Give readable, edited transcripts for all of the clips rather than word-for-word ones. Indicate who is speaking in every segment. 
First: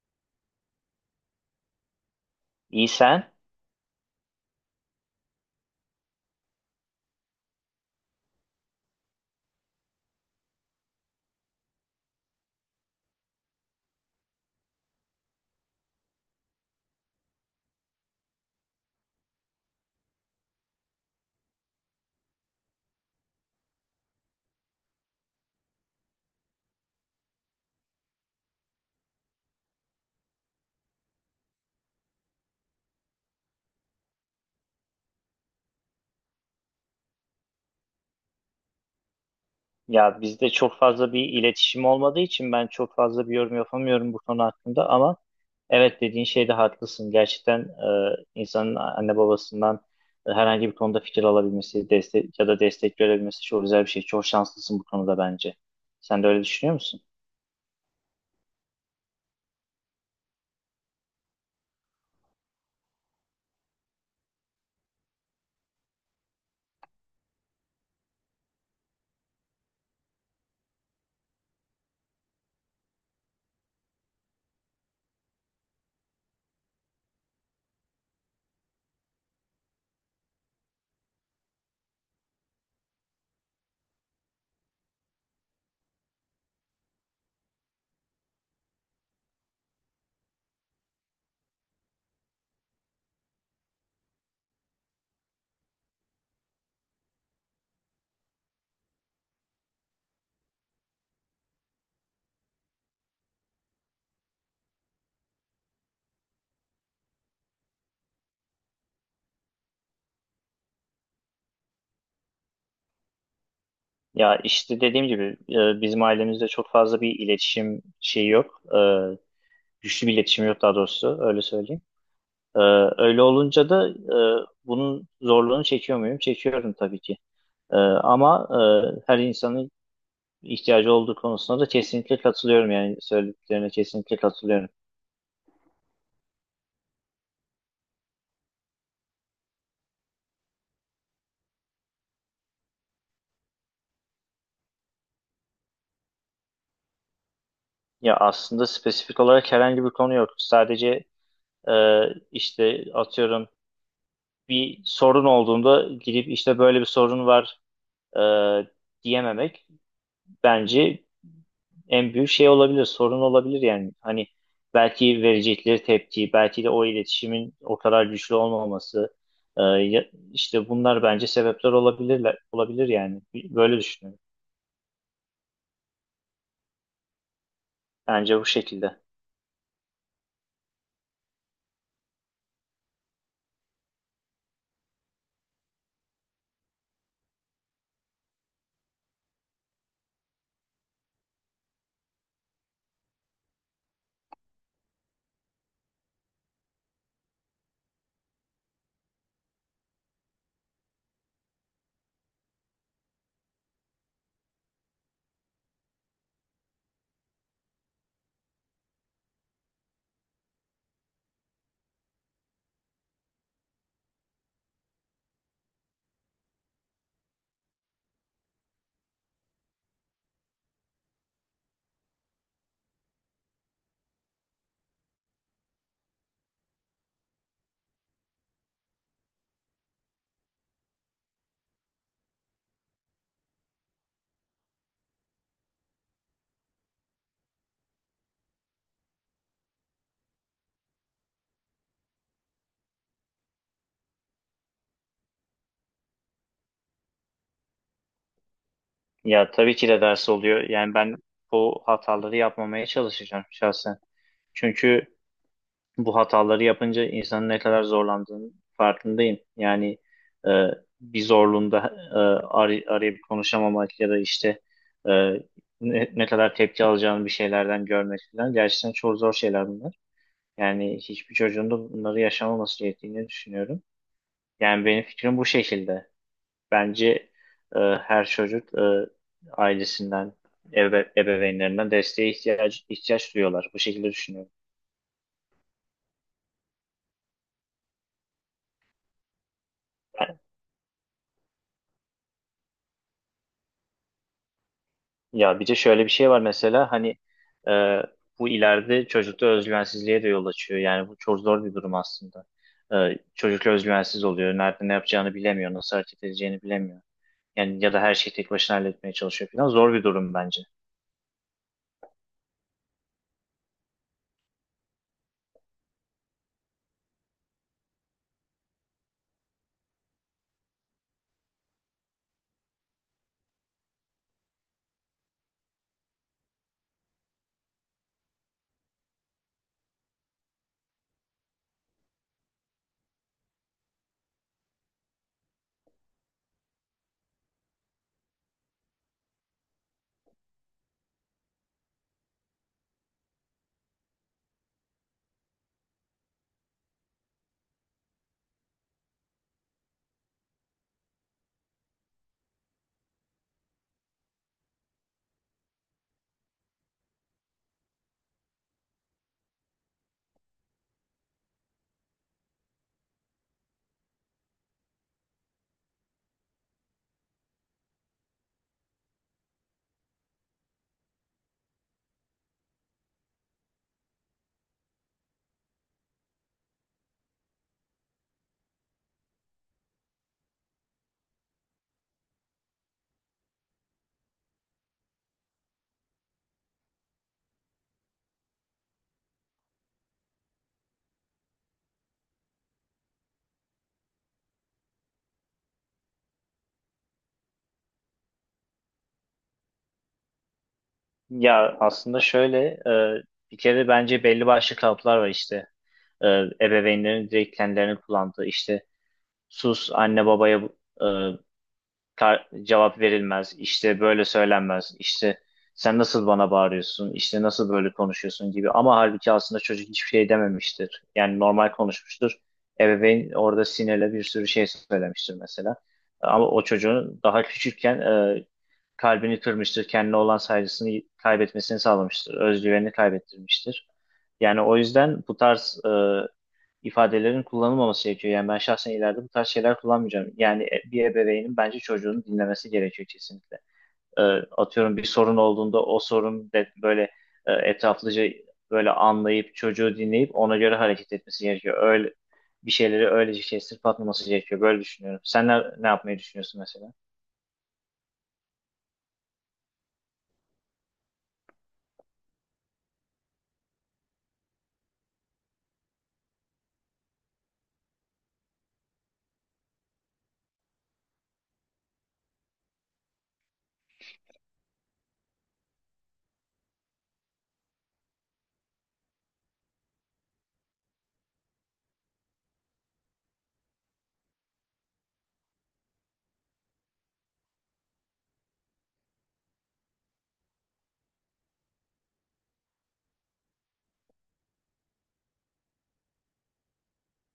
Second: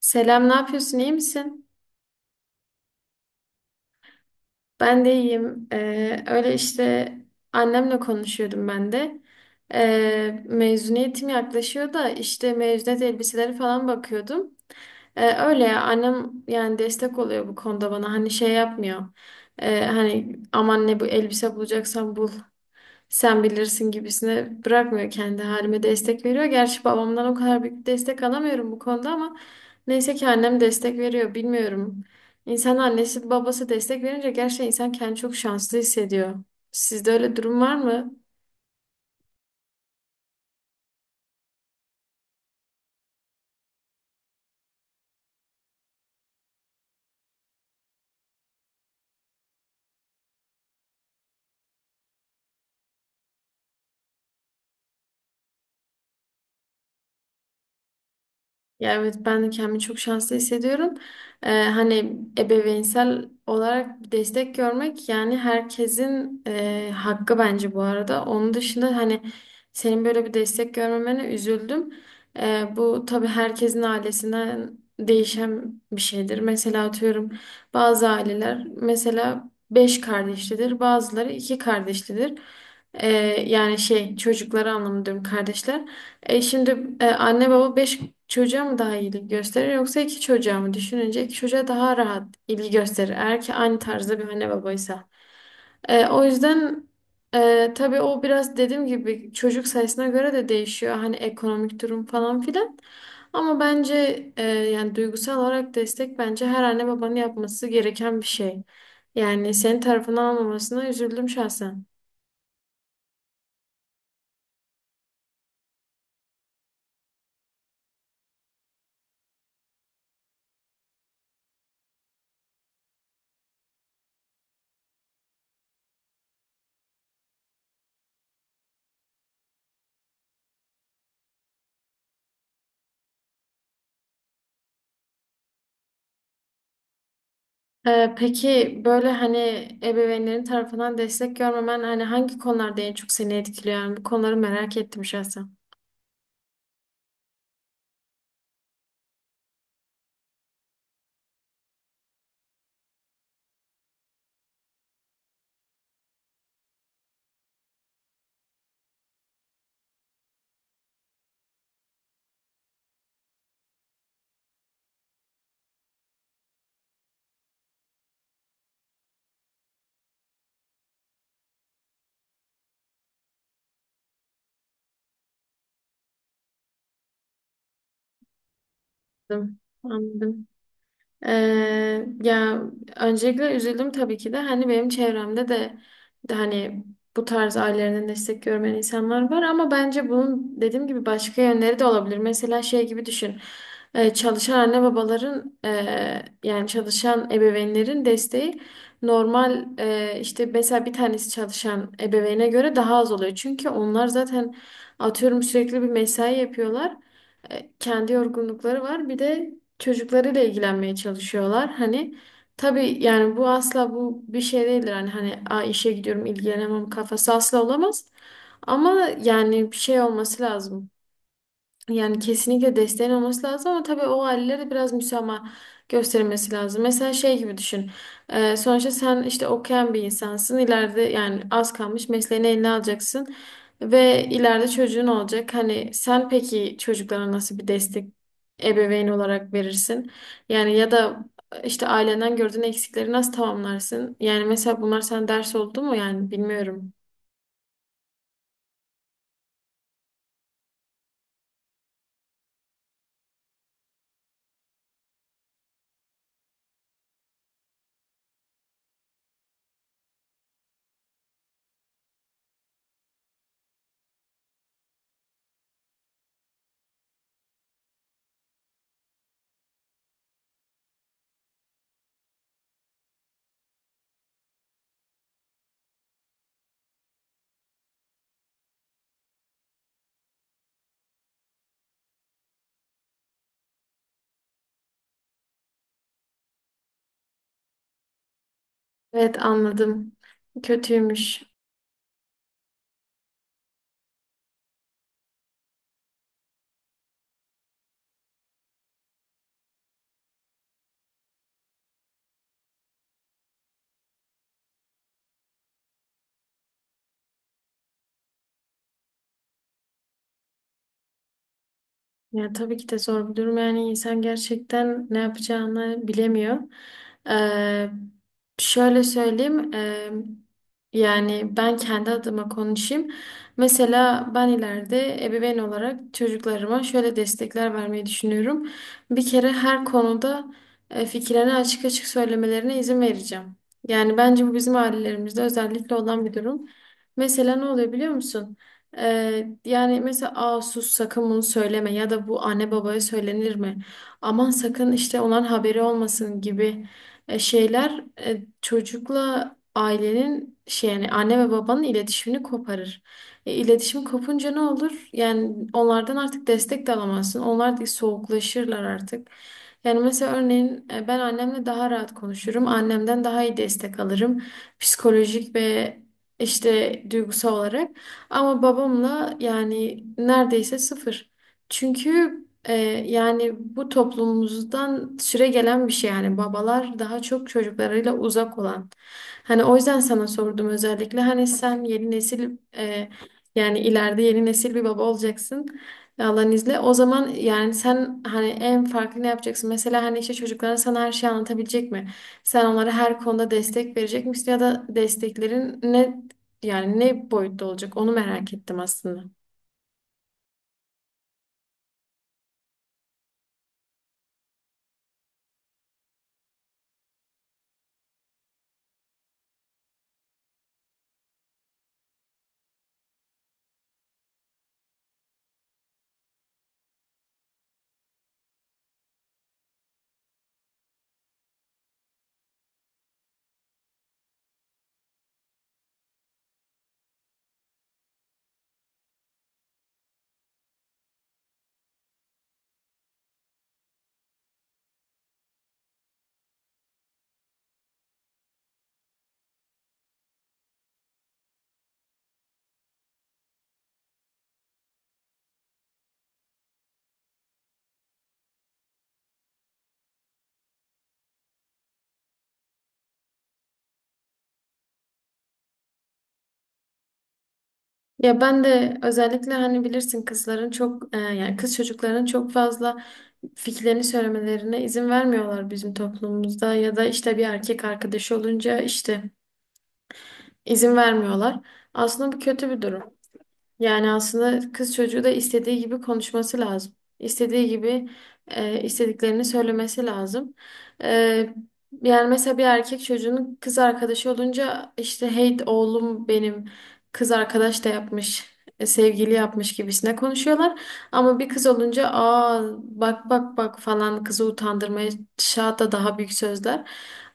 Speaker 1: Selam, ne yapıyorsun? İyi misin?
Speaker 2: İyi sen?
Speaker 1: Ben de iyiyim. Öyle işte annemle konuşuyordum ben de. Mezuniyetim yaklaşıyor da işte mezuniyet elbiseleri falan bakıyordum. Öyle ya annem yani destek oluyor bu konuda bana. Hani şey yapmıyor. Hani aman ne bu elbise bulacaksan bul. Sen bilirsin gibisine bırakmıyor kendi halime destek veriyor. Gerçi babamdan o kadar büyük destek alamıyorum bu konuda ama neyse ki annem destek veriyor bilmiyorum. İnsan annesi babası destek verince gerçekten insan kendini çok şanslı hissediyor. Sizde öyle durum var mı?
Speaker 2: Ya bizde çok fazla bir iletişim olmadığı için ben çok fazla bir yorum yapamıyorum bu konu hakkında ama evet dediğin şeyde haklısın. Gerçekten insanın anne babasından herhangi bir konuda fikir alabilmesi, destek ya da destek görebilmesi çok güzel bir şey. Çok şanslısın bu konuda bence. Sen de öyle düşünüyor musun?
Speaker 1: Ya evet ben de kendimi çok şanslı hissediyorum. Hani ebeveynsel olarak destek görmek yani herkesin hakkı bence bu arada. Onun dışında hani senin böyle bir destek görmemene üzüldüm. Bu tabii herkesin ailesinden değişen bir şeydir. Mesela atıyorum bazı aileler mesela beş kardeşlidir, bazıları iki kardeşlidir. Ee, Yani şey çocukları anlamında diyorum kardeşler. E şimdi anne baba beş çocuğa mı daha ilgi gösterir yoksa iki çocuğa mı? Düşününce iki çocuğa daha rahat ilgi gösterir. Eğer ki aynı tarzda bir anne babaysa. O yüzden tabii o biraz dediğim gibi çocuk sayısına göre de değişiyor. Hani ekonomik durum falan filan. Ama bence yani duygusal olarak destek bence her anne babanın yapması gereken bir şey. Yani senin tarafından almamasına üzüldüm şahsen.
Speaker 2: Ya işte dediğim gibi bizim ailemizde çok fazla bir iletişim şeyi yok. E, güçlü bir iletişim yok daha doğrusu öyle söyleyeyim. Ee, Öyle olunca da bunun zorluğunu çekiyor muyum? Çekiyorum tabii ki. Ama her insanın ihtiyacı olduğu konusunda da kesinlikle katılıyorum. Yani söylediklerine kesinlikle katılıyorum.
Speaker 1: Peki böyle hani ebeveynlerin tarafından destek görmemen hani hangi konularda en çok seni etkiliyor? Yani bu konuları merak ettim şahsen.
Speaker 2: Ya aslında spesifik olarak herhangi bir konu yok. Sadece e, işte atıyorum bir sorun olduğunda gidip işte böyle bir sorun var e, diyememek. Bence en büyük şey olabilir, sorun olabilir yani. Hani belki verecekleri tepki, belki de o iletişimin o kadar güçlü olmaması, e, ya- işte bunlar bence sebepler olabilirler, olabilir yani. Böyle düşünüyorum. Bence bu şekilde.
Speaker 1: Anladım. Anladım. Ya öncelikle üzüldüm tabii ki de hani benim çevremde de, de hani bu tarz ailelerinden destek görmeyen insanlar var ama bence bunun dediğim gibi başka yönleri de olabilir. Mesela şey gibi düşün. Çalışan anne babaların yani çalışan ebeveynlerin desteği normal işte mesela bir tanesi çalışan ebeveyne göre daha az oluyor. Çünkü onlar zaten atıyorum sürekli bir mesai yapıyorlar. Kendi yorgunlukları var. Bir de çocuklarıyla ilgilenmeye çalışıyorlar. Hani tabii yani bu asla bu bir şey değildir. Hani hani "Aa, işe gidiyorum ilgilenemem" kafası asla olamaz. Ama yani bir şey olması lazım. Yani kesinlikle desteğin olması lazım ama tabii o ailelere biraz müsamaha gösterilmesi lazım. Mesela şey gibi düşün. Sonuçta sen işte okuyan bir insansın. İleride yani az kalmış mesleğini eline alacaksın. Ve ileride çocuğun olacak. Hani sen peki çocuklara nasıl bir destek ebeveyn olarak verirsin? Yani ya da işte ailenden gördüğün eksikleri nasıl tamamlarsın? Yani mesela bunlar sana ders oldu mu? Yani bilmiyorum.
Speaker 2: Ya tabii ki de ders oluyor. Yani ben bu hataları yapmamaya çalışacağım şahsen. Çünkü bu hataları yapınca insanın ne kadar zorlandığını farkındayım. Yani e, bir zorluğunda e, arayıp konuşamamak ya da işte e, ne kadar tepki alacağını bir şeylerden görmek falan gerçekten çok zor şeyler bunlar. Yani hiçbir çocuğun da bunları yaşamaması gerektiğini düşünüyorum. Yani benim fikrim bu şekilde. Bence her çocuk ailesinden, ebeveynlerinden desteğe ihtiyaç duyuyorlar. Bu şekilde düşünüyorum.
Speaker 1: Evet anladım. Kötüymüş.
Speaker 2: Ya bir de şöyle bir şey var mesela hani e, bu ileride çocukta özgüvensizliğe de yol açıyor. Yani bu çok zor bir durum aslında. E, çocuk özgüvensiz oluyor. Nerede ne yapacağını bilemiyor. Nasıl hareket edeceğini bilemiyor. Yani ya da her şeyi tek başına halletmeye çalışıyor falan. Zor bir durum bence.
Speaker 1: Ya tabii ki de zor bir durum. Yani insan gerçekten ne yapacağını bilemiyor. Ee, Şöyle söyleyeyim. Yani ben kendi adıma konuşayım. Mesela ben ileride ebeveyn olarak çocuklarıma şöyle destekler vermeyi düşünüyorum. Bir kere her konuda fikirlerini açık açık söylemelerine izin vereceğim. Yani bence bu bizim ailelerimizde özellikle olan bir durum. Mesela ne oluyor biliyor musun? Yani mesela aa sus sakın bunu söyleme ya da bu anne babaya söylenir mi? Aman sakın işte onların haberi olmasın gibi şeyler çocukla ailenin şey yani anne ve babanın iletişimini koparır. İletişim kopunca ne olur? Yani onlardan artık destek de alamazsın. Onlar da soğuklaşırlar artık. Yani mesela örneğin ben annemle daha rahat konuşurum. Annemden daha iyi destek alırım. Psikolojik ve işte duygusal olarak. Ama babamla yani neredeyse sıfır. Çünkü e, yani bu toplumumuzdan süre gelen bir şey yani babalar daha çok çocuklarıyla uzak olan. Hani o yüzden sana sordum özellikle hani sen yeni nesil yani ileride yeni nesil bir baba olacaksın. Allah'ın izniyle. O zaman yani sen hani en farklı ne yapacaksın? Mesela hani işte çocuklara sana her şeyi anlatabilecek mi? Sen onlara her konuda destek verecek misin ya da desteklerin ne yani ne boyutta olacak onu merak ettim aslında.
Speaker 2: Ya aslında şöyle e, bir kere bence belli başlı kalıplar var işte. E, ebeveynlerin direkt kendilerini kullandığı işte sus anne babaya e, cevap verilmez, işte böyle söylenmez, işte sen nasıl bana bağırıyorsun, işte nasıl böyle konuşuyorsun gibi. Ama halbuki aslında çocuk hiçbir şey dememiştir. Yani normal konuşmuştur. Ebeveyn orada sinirle bir sürü şey söylemiştir mesela. Ama o çocuğun daha küçükken kalbini kırmıştır, kendine olan saygısını kaybetmesini sağlamıştır, özgüvenini kaybettirmiştir. Yani o yüzden bu tarz ifadelerin kullanılmaması gerekiyor. Yani ben şahsen ileride bu tarz şeyler kullanmayacağım. Yani bir ebeveynin bence çocuğunu dinlemesi gerekiyor kesinlikle. Ee, Atıyorum bir sorun olduğunda o sorun de böyle etraflıca böyle anlayıp çocuğu dinleyip ona göre hareket etmesi gerekiyor. Öyle bir şeyleri öylece kestirip atmaması gerekiyor. Böyle düşünüyorum. Sen ne yapmayı düşünüyorsun mesela?
Speaker 1: Ya ben de özellikle hani bilirsin kızların çok yani kız çocukların çok fazla fikirlerini söylemelerine izin vermiyorlar bizim toplumumuzda ya da işte bir erkek arkadaşı olunca işte izin vermiyorlar. Aslında bu kötü bir durum. Yani aslında kız çocuğu da istediği gibi konuşması lazım. İstediği gibi istediklerini söylemesi lazım. E, Yani mesela bir erkek çocuğunun kız arkadaşı olunca işte hey oğlum benim kız arkadaş da yapmış, sevgili yapmış gibisine konuşuyorlar. Ama bir kız olunca aa bak bak bak falan kızı utandırmaya hatta daha büyük sözler.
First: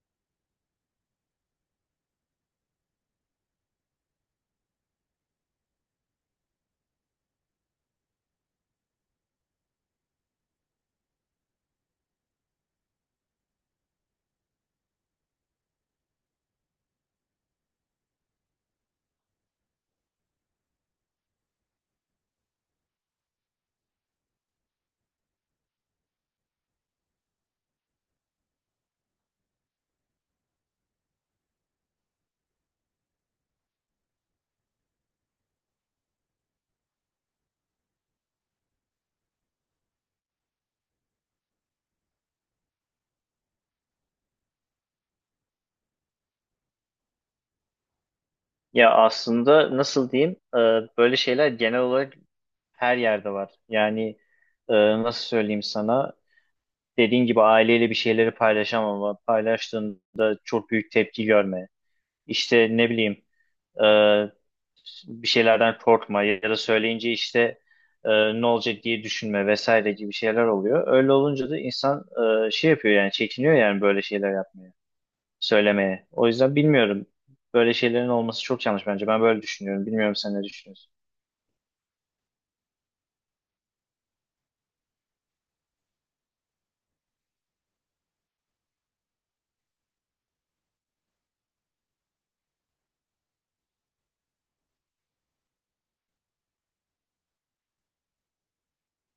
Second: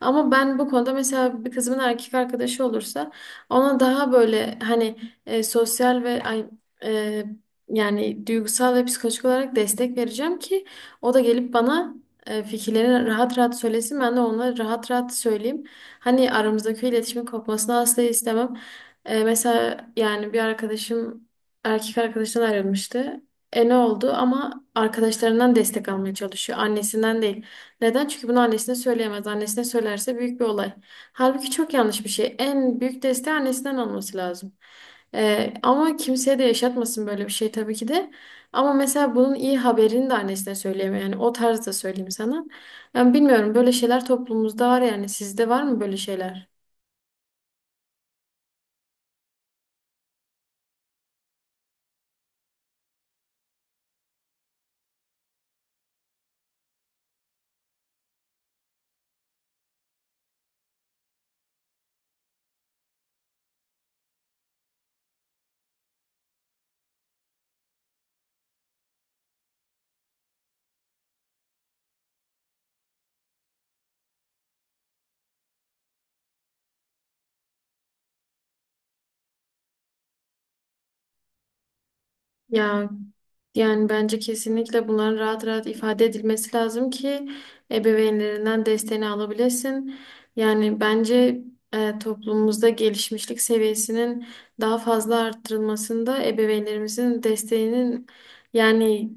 Speaker 1: Ama ben bu konuda mesela bir kızımın erkek arkadaşı olursa ona daha böyle hani sosyal ve e, yani duygusal ve psikolojik olarak destek vereceğim ki o da gelip bana fikirlerini rahat rahat söylesin. Ben de ona rahat rahat söyleyeyim. Hani aramızdaki iletişimin kopmasını asla istemem. Mesela yani bir arkadaşım erkek arkadaşından ayrılmıştı. E ne oldu? Ama arkadaşlarından destek almaya çalışıyor. Annesinden değil. Neden? Çünkü bunu annesine söyleyemez. Annesine söylerse büyük bir olay. Halbuki çok yanlış bir şey. En büyük desteği annesinden alması lazım. Ama kimseye de yaşatmasın böyle bir şey tabii ki de. Ama mesela bunun iyi haberini de annesine söyleyemiyor. Yani o tarzda söyleyeyim sana. Yani bilmiyorum böyle şeyler toplumumuzda var yani. Sizde var mı böyle şeyler?
Speaker 2: Ya aslında nasıl diyeyim? Böyle şeyler genel olarak her yerde var. Yani e, nasıl söyleyeyim sana? Dediğin gibi aileyle bir şeyleri paylaşamama, paylaştığında çok büyük tepki görme, işte ne bileyim e, bir şeylerden korkma ya da söyleyince işte e, ne olacak diye düşünme vesaire gibi şeyler oluyor. Öyle olunca da insan şey yapıyor yani çekiniyor yani böyle şeyler yapmaya, söylemeye. O yüzden bilmiyorum. Böyle şeylerin olması çok yanlış bence. Ben böyle düşünüyorum. Bilmiyorum sen ne düşünüyorsun?
Speaker 1: Ya yani bence kesinlikle bunların rahat rahat ifade edilmesi lazım ki ebeveynlerinden desteğini alabilesin. Yani bence toplumumuzda gelişmişlik seviyesinin daha fazla arttırılmasında ebeveynlerimizin desteğinin yani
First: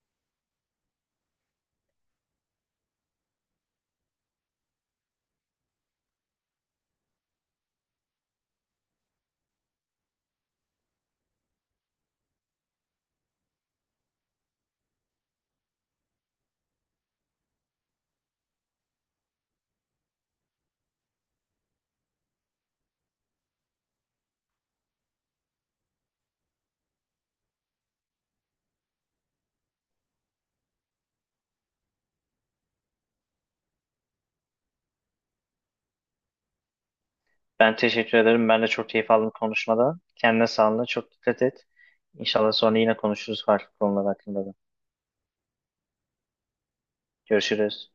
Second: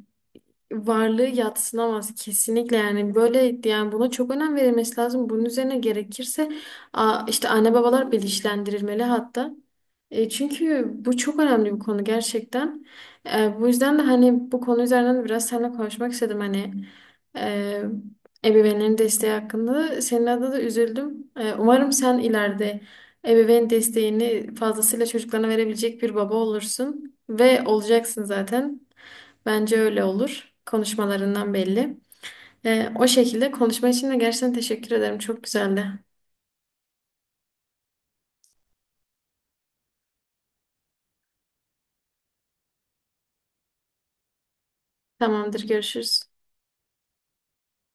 Speaker 1: varlığı yadsınamaz kesinlikle yani böyle yani buna çok önem verilmesi lazım. Bunun üzerine gerekirse işte anne babalar bilinçlendirilmeli hatta. Çünkü bu çok önemli bir konu gerçekten. Bu yüzden de hani bu konu üzerinden de biraz seninle konuşmak istedim hani e, ebeveynlerin desteği hakkında. Senin adına da üzüldüm. Umarım sen ileride ebeveyn desteğini fazlasıyla çocuklarına verebilecek bir baba olursun ve olacaksın zaten. Bence öyle olur. Konuşmalarından belli. O şekilde konuşma için de gerçekten teşekkür ederim. Çok güzeldi.
Speaker 2: Ben teşekkür ederim. Ben de çok keyif aldım konuşmada. Kendine sağlığına çok dikkat et. İnşallah sonra yine konuşuruz farklı konular hakkında da.
Speaker 1: Tamamdır, görüşürüz.
Speaker 2: Görüşürüz.